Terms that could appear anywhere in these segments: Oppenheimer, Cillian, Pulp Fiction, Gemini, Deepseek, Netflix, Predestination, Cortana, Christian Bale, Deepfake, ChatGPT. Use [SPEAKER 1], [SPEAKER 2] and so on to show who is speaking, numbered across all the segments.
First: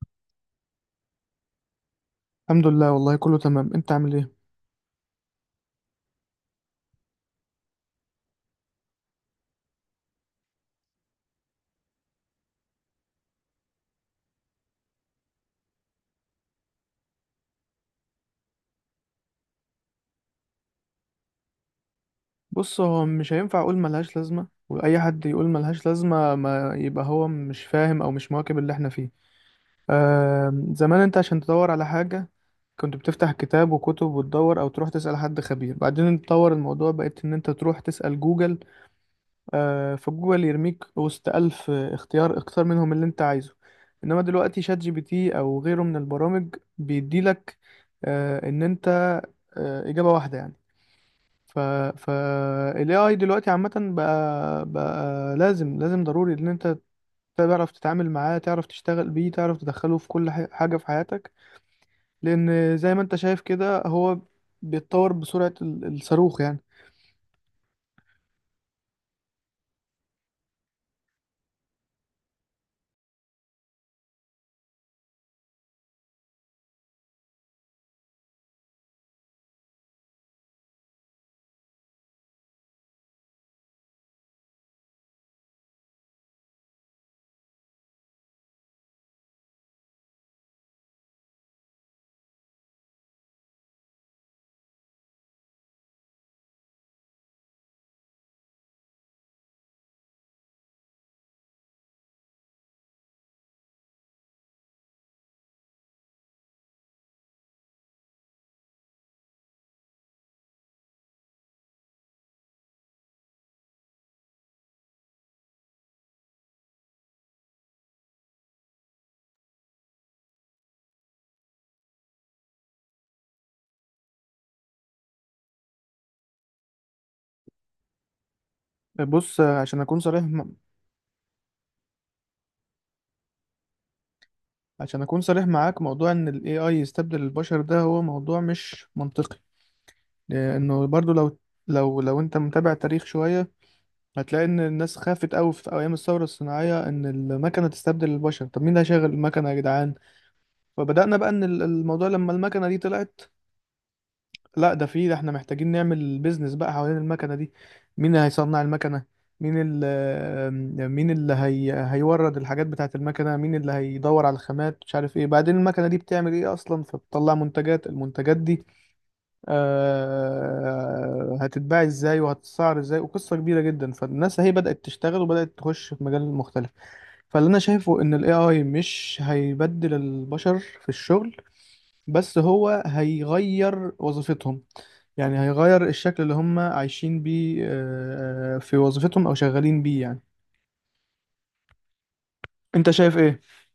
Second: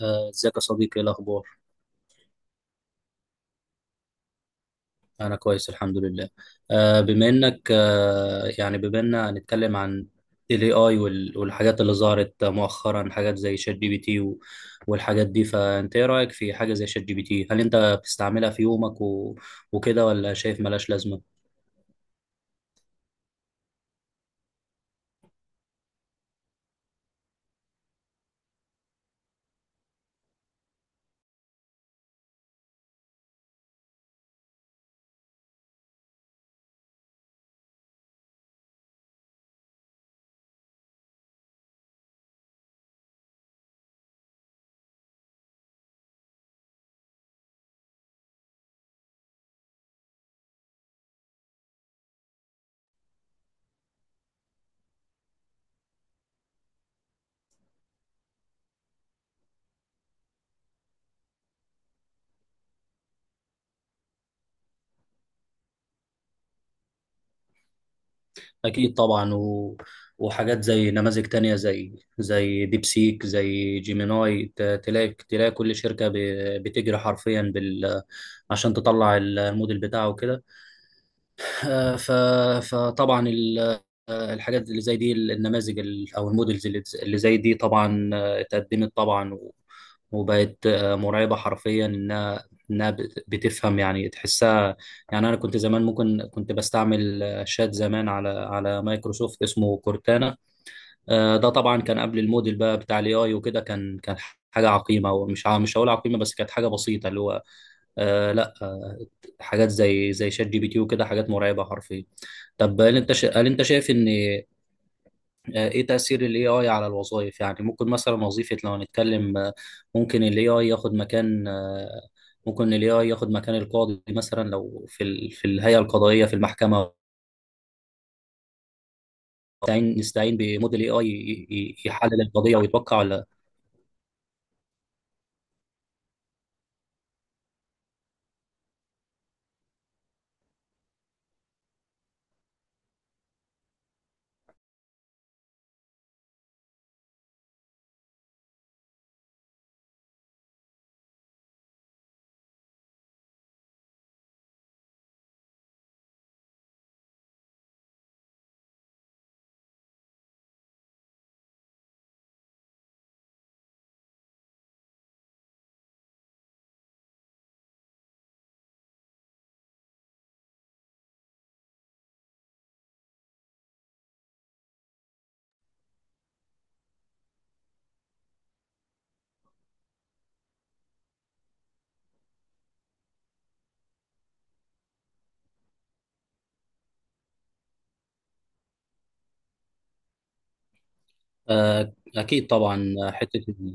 [SPEAKER 1] ازيك يا صديقي، ايه الاخبار؟
[SPEAKER 2] الحمد لله، والله كله تمام. انت عامل ايه؟
[SPEAKER 1] انا كويس، الحمد لله. بما انك آه، يعني بما اننا هنتكلم عن الاي اي والحاجات اللي ظهرت مؤخرا، حاجات زي شات جي بي تي والحاجات دي، فانت ايه رايك في حاجه زي شات جي بي تي؟ هل انت بتستعملها في يومك وكده، ولا شايف ملاش لازمه؟
[SPEAKER 2] بص، هو مش هينفع اقول ملهاش لازمه. واي حد يقول ملهاش لازمه ما يبقى هو مش فاهم او مش مواكب اللي احنا فيه. آه، زمان انت عشان تدور على حاجه كنت بتفتح كتاب وكتب وتدور، او تروح تسال حد خبير. بعدين اتطور الموضوع، بقيت ان انت تروح تسال جوجل. آه، فجوجل يرميك وسط الف اختيار، اختار منهم اللي انت عايزه. انما دلوقتي شات جي بي تي او غيره من البرامج بيديلك آه ان انت آه، إجابة واحدة يعني. ف ف ال AI دلوقتي عامة بقى لازم ضروري ان انت تعرف تتعامل معاه، تعرف تشتغل بيه، تعرف تدخله في كل حاجة في حياتك. لان زي ما انت شايف كده، هو بيتطور بسرعة الصاروخ يعني.
[SPEAKER 1] اكيد طبعا. وحاجات زي نماذج تانية زي ديبسيك، زي جيميناي، تلاقي كل شركة بتجري حرفيا بال، عشان تطلع الموديل بتاعه وكده. آه، ف- فطبعا ال- الحاجات اللي زي دي، النماذج او المودلز اللي زي دي طبعا اتقدمت طبعا وبقت مرعبه حرفيا، انها بتفهم، يعني تحسها. يعني انا كنت زمان، ممكن كنت بستعمل شات زمان على مايكروسوفت اسمه كورتانا. ده طبعا كان قبل الموديل بقى بتاع الاي اي وكده، كان حاجه عقيمه، مش هقول عقيمه، بس كانت حاجه بسيطه اللي هو لا. حاجات زي شات جي بي تي وكده، حاجات مرعبه حرفيا. طب، هل انت شايف ان ايه تأثير الاي اي على الوظائف؟ يعني ممكن مثلا وظيفة، لو هنتكلم ممكن الاي اي ياخد مكان آه، ممكن الاي اي ياخد مكان القاضي مثلا، لو في في الهيئة القضائية في المحكمة.
[SPEAKER 2] بص، عشان
[SPEAKER 1] نستعين
[SPEAKER 2] اكون صريح
[SPEAKER 1] نستعين بموديل اي اي يحلل القضية ويتوقع، ولا؟
[SPEAKER 2] عشان اكون صريح معاك، موضوع ان ال AI يستبدل البشر ده هو موضوع مش منطقي. لانه برضو لو انت متابع تاريخ شوية، هتلاقي ان الناس خافت قوي في ايام الثوره الصناعيه ان المكنه تستبدل البشر. طب مين اللي هيشغل المكنه يا جدعان؟ فبدانا بقى ان الموضوع لما المكنه دي طلعت، لا ده، في ده احنا محتاجين نعمل بيزنس بقى حوالين المكنه دي. مين اللي هيصنع المكنه؟ هيورد الحاجات بتاعه المكنه؟ مين اللي هيدور على الخامات مش عارف ايه؟ بعدين المكنه دي بتعمل ايه اصلا؟ فبتطلع منتجات. المنتجات دي آه، هتتباع ازاي وهتتسعر ازاي؟ وقصة كبيرة جدا. فالناس هي بدأت تشتغل وبدأت تخش في مجال مختلف. فاللي انا شايفه ان الاي اي مش هيبدل البشر في الشغل، بس هو هيغير وظيفتهم. يعني هيغير الشكل اللي هم عايشين بيه آه، آه، في وظيفتهم او شغالين بيه يعني.
[SPEAKER 1] اكيد
[SPEAKER 2] انت
[SPEAKER 1] طبعا.
[SPEAKER 2] شايف ايه؟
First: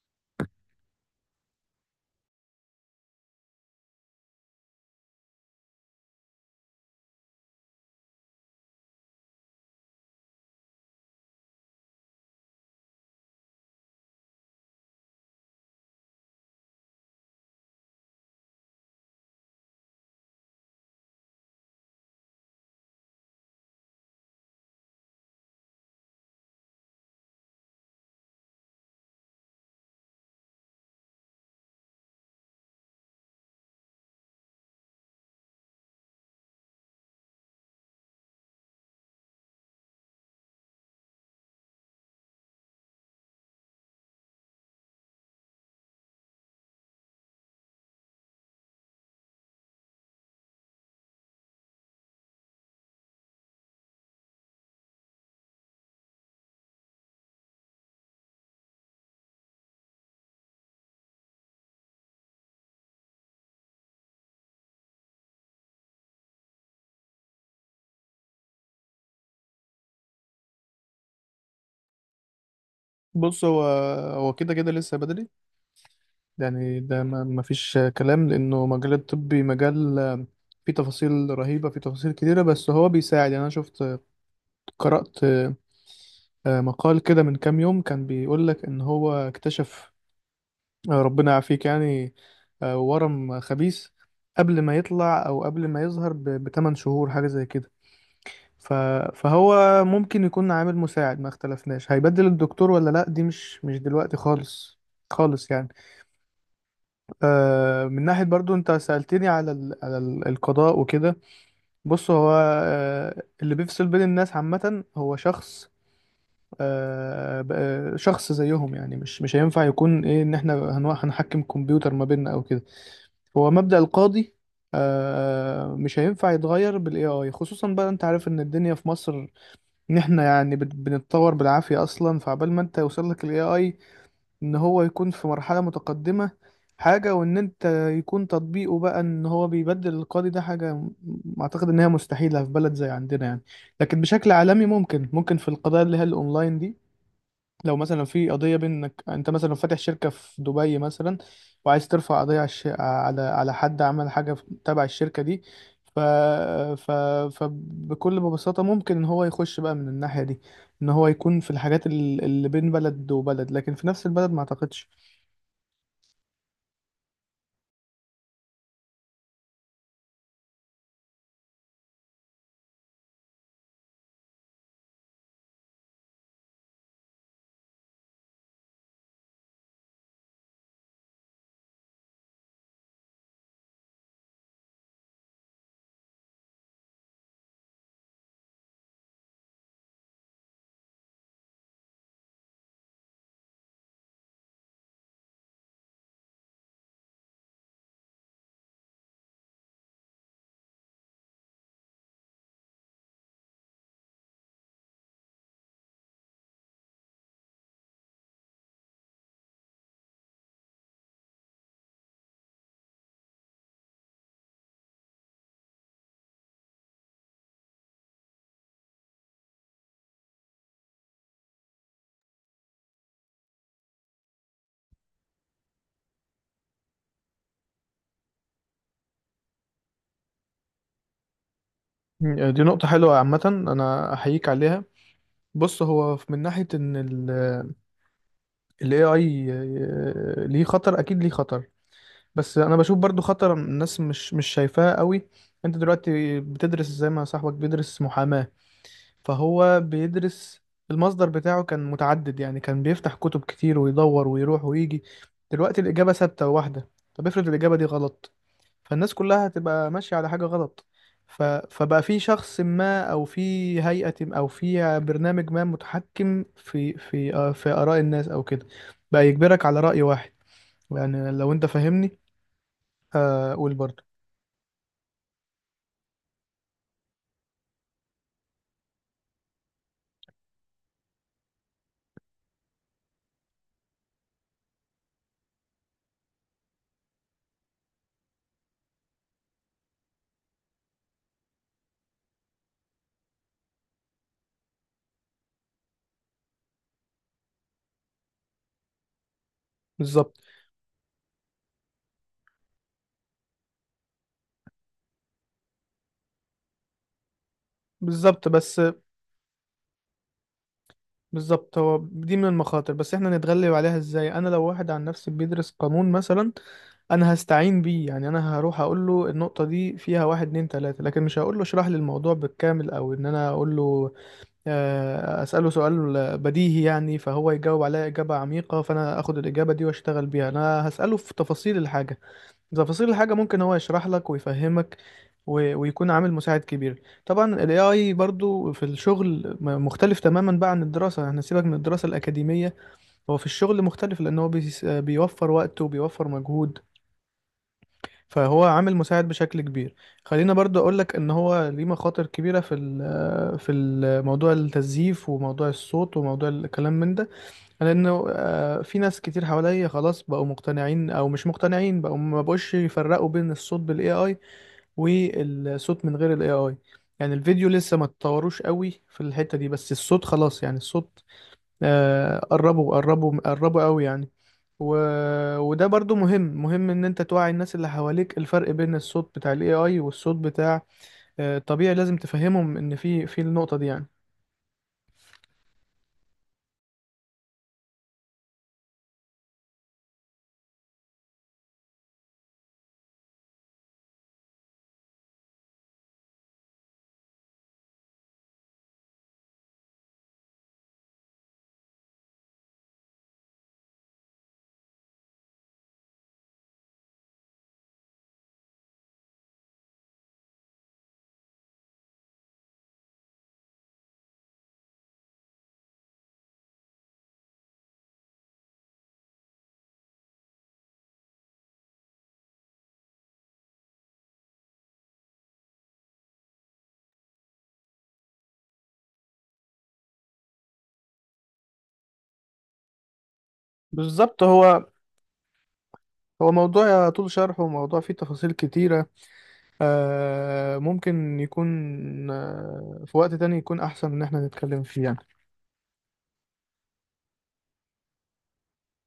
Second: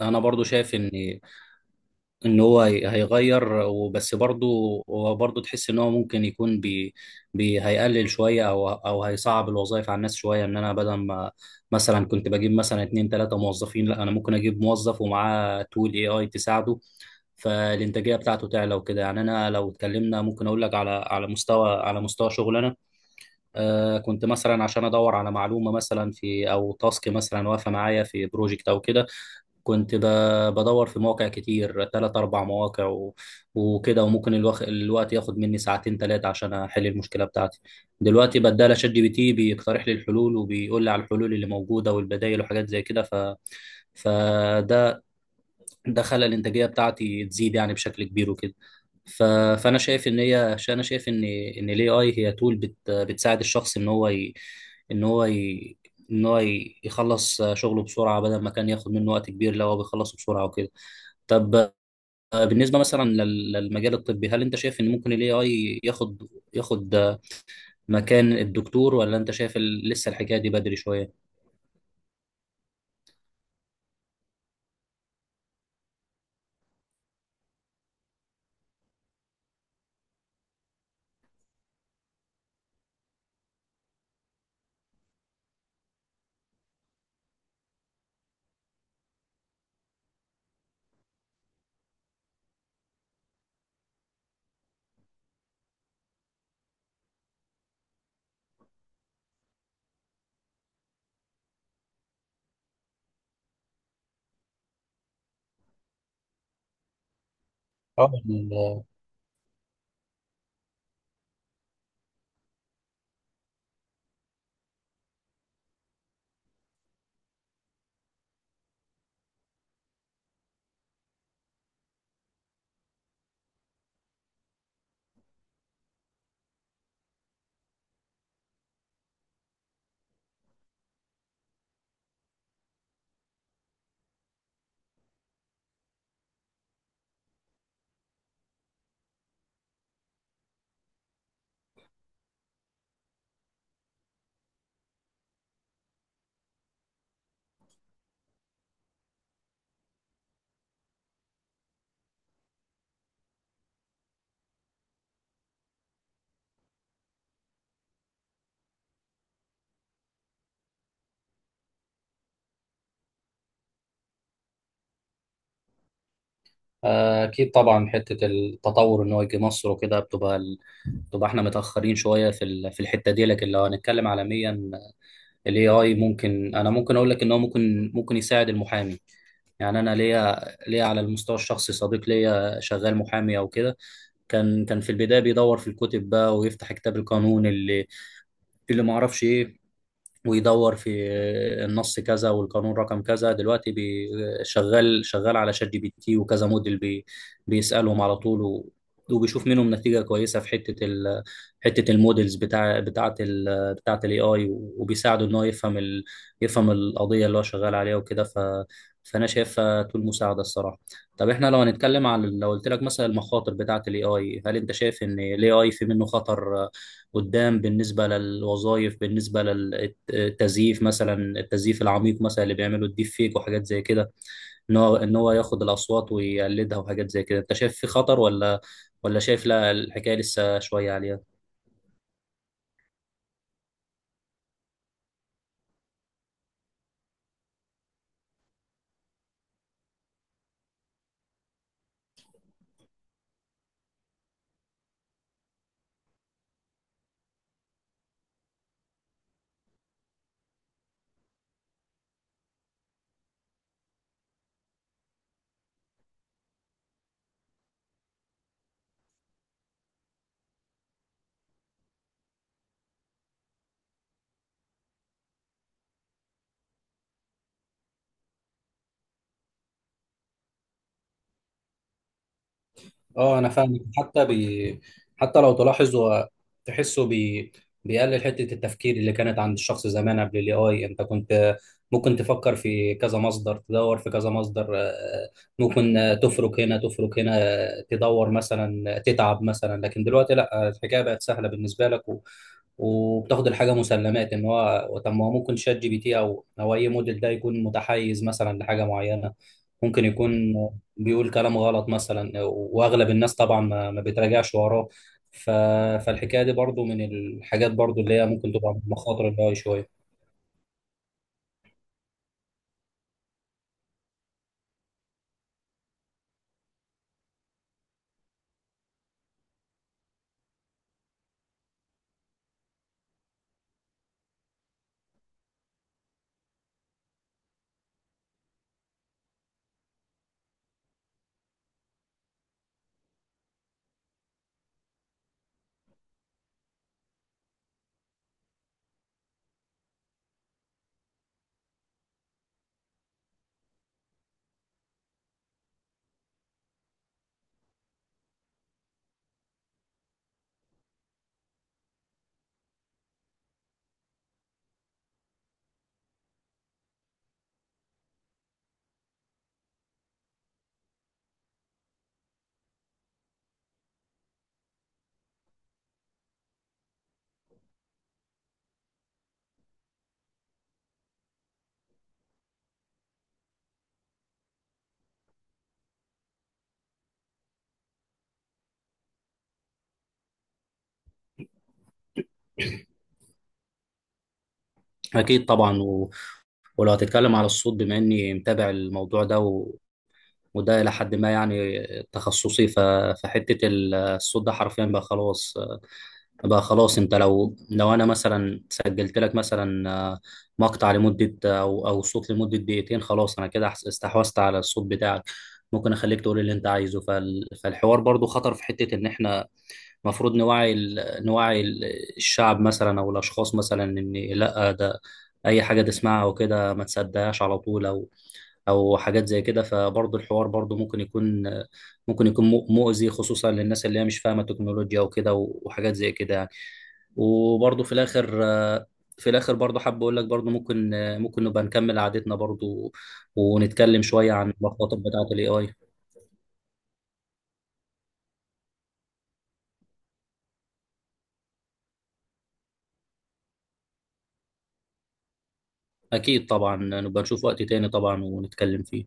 [SPEAKER 1] انا برضو شايف ان هو هيغير وبس برضه. هو برضه تحس ان هو ممكن يكون بي بي هيقلل شويه او هيصعب الوظائف على الناس شويه، ان انا بدل ما مثلا كنت بجيب مثلا اتنين تلاته موظفين، لا انا ممكن اجيب موظف ومعاه تول اي اي تساعده. فالانتاجيه بتاعته تعلى وكده، يعني انا لو اتكلمنا ممكن اقول لك على مستوى شغلنا. كنت مثلا عشان ادور على معلومه مثلا، في او تاسك مثلا واقفه معايا في بروجكت او كده، كنت بدور في مواقع كتير، تلات أربع مواقع وكده، وممكن الوقت ياخد مني ساعتين تلاتة عشان أحل المشكلة بتاعتي. دلوقتي بدال شات جي بي تي بيقترح لي الحلول، وبيقول لي على الحلول اللي موجودة والبدائل وحاجات زي كده. فده ده خلى الانتاجيه بتاعتي تزيد يعني بشكل كبير وكده. ف... فانا شايف ان هي ش- انا شايف ان الاي اي هي تول بتساعد الشخص ان هو ي... يخلص شغله بسرعه، بدل ما كان ياخد منه وقت كبير، لو هو بيخلصه بسرعه وكده. طب، بالنسبه مثلا للمجال الطبي، هل انت شايف ان ممكن الاي اي ياخد مكان الدكتور؟ ولا انت شايف لسه الحكايه دي بدري شويه؟
[SPEAKER 2] بص، هو كده كده لسه بدري. يعني ده ما فيش كلام، لأنه مجال الطبي مجال آه، فيه تفاصيل رهيبة، فيه تفاصيل كتيرة. بس هو بيساعد. يعني أنا شفت، قرأت آه، مقال كده من كام يوم كان بيقول لك إن هو اكتشف آه، ربنا يعافيك يعني، آه، ورم خبيث قبل ما يطلع، أو قبل ما يظهر بتمن شهور حاجة زي كده. ف- فهو ممكن يكون عامل مساعد، ما اختلفناش. هيبدل الدكتور ولا لأ؟ دي مش دلوقتي خالص، خالص يعني. آه، من ناحية برضو انت
[SPEAKER 1] اه،
[SPEAKER 2] سألتني على القضاء وكده، بص، هو آه، اللي بيفصل بين الناس عامة هو شخص آه، شخص زيهم يعني. مش هينفع يكون ايه ان احنا هنحكم كمبيوتر ما بيننا او كده. هو مبدأ القاضي آه، مش هينفع يتغير بالاي اي، خصوصا بقى انت عارف ان الدنيا في مصر، ان احنا يعني بنتطور بالعافية اصلا. فعبال ما انت يوصل لك الاي اي ان هو يكون في مرحلة متقدمة حاجة، وان انت يكون تطبيقه بقى ان هو بيبدل القاضي، ده حاجة اعتقد ان هي مستحيلة في بلد زي عندنا يعني. لكن بشكل عالمي ممكن في القضايا اللي هي الاونلاين دي. لو مثلا في قضية بينك انت مثلا فاتح شركة في دبي مثلا، وعايز ترفع قضية على حد عمل حاجة تبع الشركة دي، ف... ف... فبكل ببساطة ممكن ان هو يخش بقى من الناحية دي، ان هو يكون في الحاجات اللي بين بلد وبلد، لكن في نفس البلد ما اعتقدش.
[SPEAKER 1] أكيد طبعا. حتة التطور إن هو يجي مصر وكده، بتبقى إحنا متأخرين شوية في في الحتة دي، لكن لو هنتكلم عالميا، ال AI ممكن أقول لك إن هو ممكن يساعد المحامي. يعني أنا ليا، على المستوى الشخصي صديق ليا شغال محامي أو كده. كان في البداية بيدور في الكتب بقى، ويفتح كتاب القانون اللي ما أعرفش إيه، ويدور في النص كذا والقانون رقم كذا. دلوقتي شغال على شات جي بي تي وكذا موديل بيسألهم على طول، وبيشوف منهم نتيجة كويسة في حتة الموديلز بتاعة الاي اي، وبيساعده ان هو يفهم القضية اللي هو شغال عليها وكده. فانا شايفها طول مساعدة الصراحة. طب، احنا لو هنتكلم عن، لو قلت لك مثلا، المخاطر بتاعة الاي اي، هل انت شايف ان الاي اي في منه خطر قدام؟ بالنسبه للوظائف، بالنسبه للتزييف مثلا، التزييف العميق مثلا اللي بيعمله الديب فيك وحاجات زي كده، ان هو ياخد الاصوات ويقلدها وحاجات زي كده، انت شايف في خطر، ولا شايف لا الحكايه لسه شويه عليها؟
[SPEAKER 2] مم، دي نقطة حلوة عامة، أنا أحييك عليها. بص، هو من ناحية إن ال AI آه، ليه خطر، أكيد ليه خطر. بس أنا بشوف برضو خطر الناس مش شايفاه قوي. أنت دلوقتي بتدرس زي ما صاحبك بيدرس محاماة، فهو بيدرس. المصدر بتاعه كان متعدد، يعني كان بيفتح كتب كتير ويدور ويروح ويجي. دلوقتي الإجابة ثابتة، واحدة. طب افرض الإجابة دي غلط؟ فالناس كلها هتبقى ماشية على حاجة غلط. فبقى في شخص ما، أو في هيئة ما، أو في برنامج ما متحكم في آه، في آراء الناس أو كده، بقى يجبرك على رأي واحد. يعني لو أنت فاهمني،
[SPEAKER 1] اه، انا
[SPEAKER 2] آه، قول
[SPEAKER 1] فاهمك.
[SPEAKER 2] برضه.
[SPEAKER 1] حتى لو تلاحظ هو تحسه بي... بيقلل حته التفكير اللي كانت عند الشخص زمان قبل الاي اي. انت كنت ممكن تفكر في كذا مصدر، تدور في كذا مصدر، ممكن تفرك هنا، تفرك هنا، تدور مثلا، تتعب مثلا. لكن دلوقتي لا، الحكايه بقت سهله بالنسبه لك، وبتاخد الحاجه مسلمات ان هو، طب ما هو ممكن شات جي بي تي او اي موديل ده يكون متحيز مثلا لحاجه معينه، ممكن
[SPEAKER 2] بالظبط،
[SPEAKER 1] يكون بيقول كلام غلط مثلا، واغلب الناس طبعا ما بتراجعش وراه. ف... فالحكايه دي برضو من الحاجات برضو اللي هي
[SPEAKER 2] بالظبط
[SPEAKER 1] ممكن تبقى
[SPEAKER 2] بس
[SPEAKER 1] مخاطر ال AI شويه.
[SPEAKER 2] بالظبط هو دي من المخاطر. بس احنا نتغلب عليها ازاي؟ انا لو واحد عن نفسي بيدرس قانون مثلا، انا هستعين بيه. يعني انا هروح اقول له النقطة دي فيها واحد اتنين تلاتة، لكن مش هقول له اشرح لي الموضوع بالكامل، او ان انا اقول له آه، اسأله سؤال بديهي يعني فهو يجاوب عليا اجابة عميقة فانا اخد الاجابة دي واشتغل بيها. انا هسأله في تفاصيل الحاجة، تفاصيل الحاجة ممكن هو يشرح لك ويفهمك ويكون عامل مساعد كبير. طبعا ال AI برضو في الشغل مختلف تماما بقى عن الدراسة. احنا سيبك من الدراسة الأكاديمية، هو في الشغل مختلف لأن هو بيوفر وقت وبيوفر مجهود، فهو عامل مساعد بشكل كبير. خلينا برضو أقولك إن هو ليه مخاطر كبيرة في موضوع التزييف، وموضوع الصوت، وموضوع الكلام من ده. لأنه آه، في ناس كتير حواليا خلاص بقوا مقتنعين أو مش مقتنعين، بقوا ما بقوش يفرقوا بين الصوت بال AI والصوت من غير الاي اي. يعني الفيديو لسه ما اتطوروش قوي في الحتة دي، بس الصوت خلاص يعني. الصوت آه، قربوا قوي يعني. و... وده برضو مهم ان انت توعي الناس اللي حواليك الفرق بين الصوت بتاع الاي اي والصوت بتاع آه الطبيعي. لازم تفهمهم ان في النقطة دي يعني.
[SPEAKER 1] اكيد طبعا. ولو هتتكلم على الصوت، بما اني متابع الموضوع ده وده الى حد ما يعني تخصصي. فحته الصوت ده حرفيا بقى خلاص. بقى خلاص، انت لو انا مثلا سجلت لك مثلا مقطع لمده او صوت لمده دقيقتين، خلاص انا كده استحوذت على الصوت بتاعك. ممكن اخليك تقول اللي انت عايزه. فالحوار برضو خطر، في حته ان احنا المفروض نوعي الشعب مثلا او الاشخاص مثلا، ان لا ده اي حاجه تسمعها وكده ما تصدقهاش على طول، او حاجات زي كده. فبرضو الحوار برضو ممكن يكون مؤذي، خصوصا للناس اللي هي مش فاهمه تكنولوجيا وكده وحاجات زي كده يعني. وبرضه في الاخر، برضه حابب اقول لك برضه ممكن نبقى نكمل قعدتنا برضه، ونتكلم شويه
[SPEAKER 2] بالظبط،
[SPEAKER 1] عن المخاطر بتاعه الاي اي.
[SPEAKER 2] هو موضوع طول شرحه، وموضوع فيه تفاصيل كتيرة. آه، ممكن يكون آه، في وقت تاني يكون احسن ان احنا نتكلم فيه يعني.
[SPEAKER 1] اكيد طبعا، نبقى نشوف وقت تاني طبعا، ونتكلم فيه.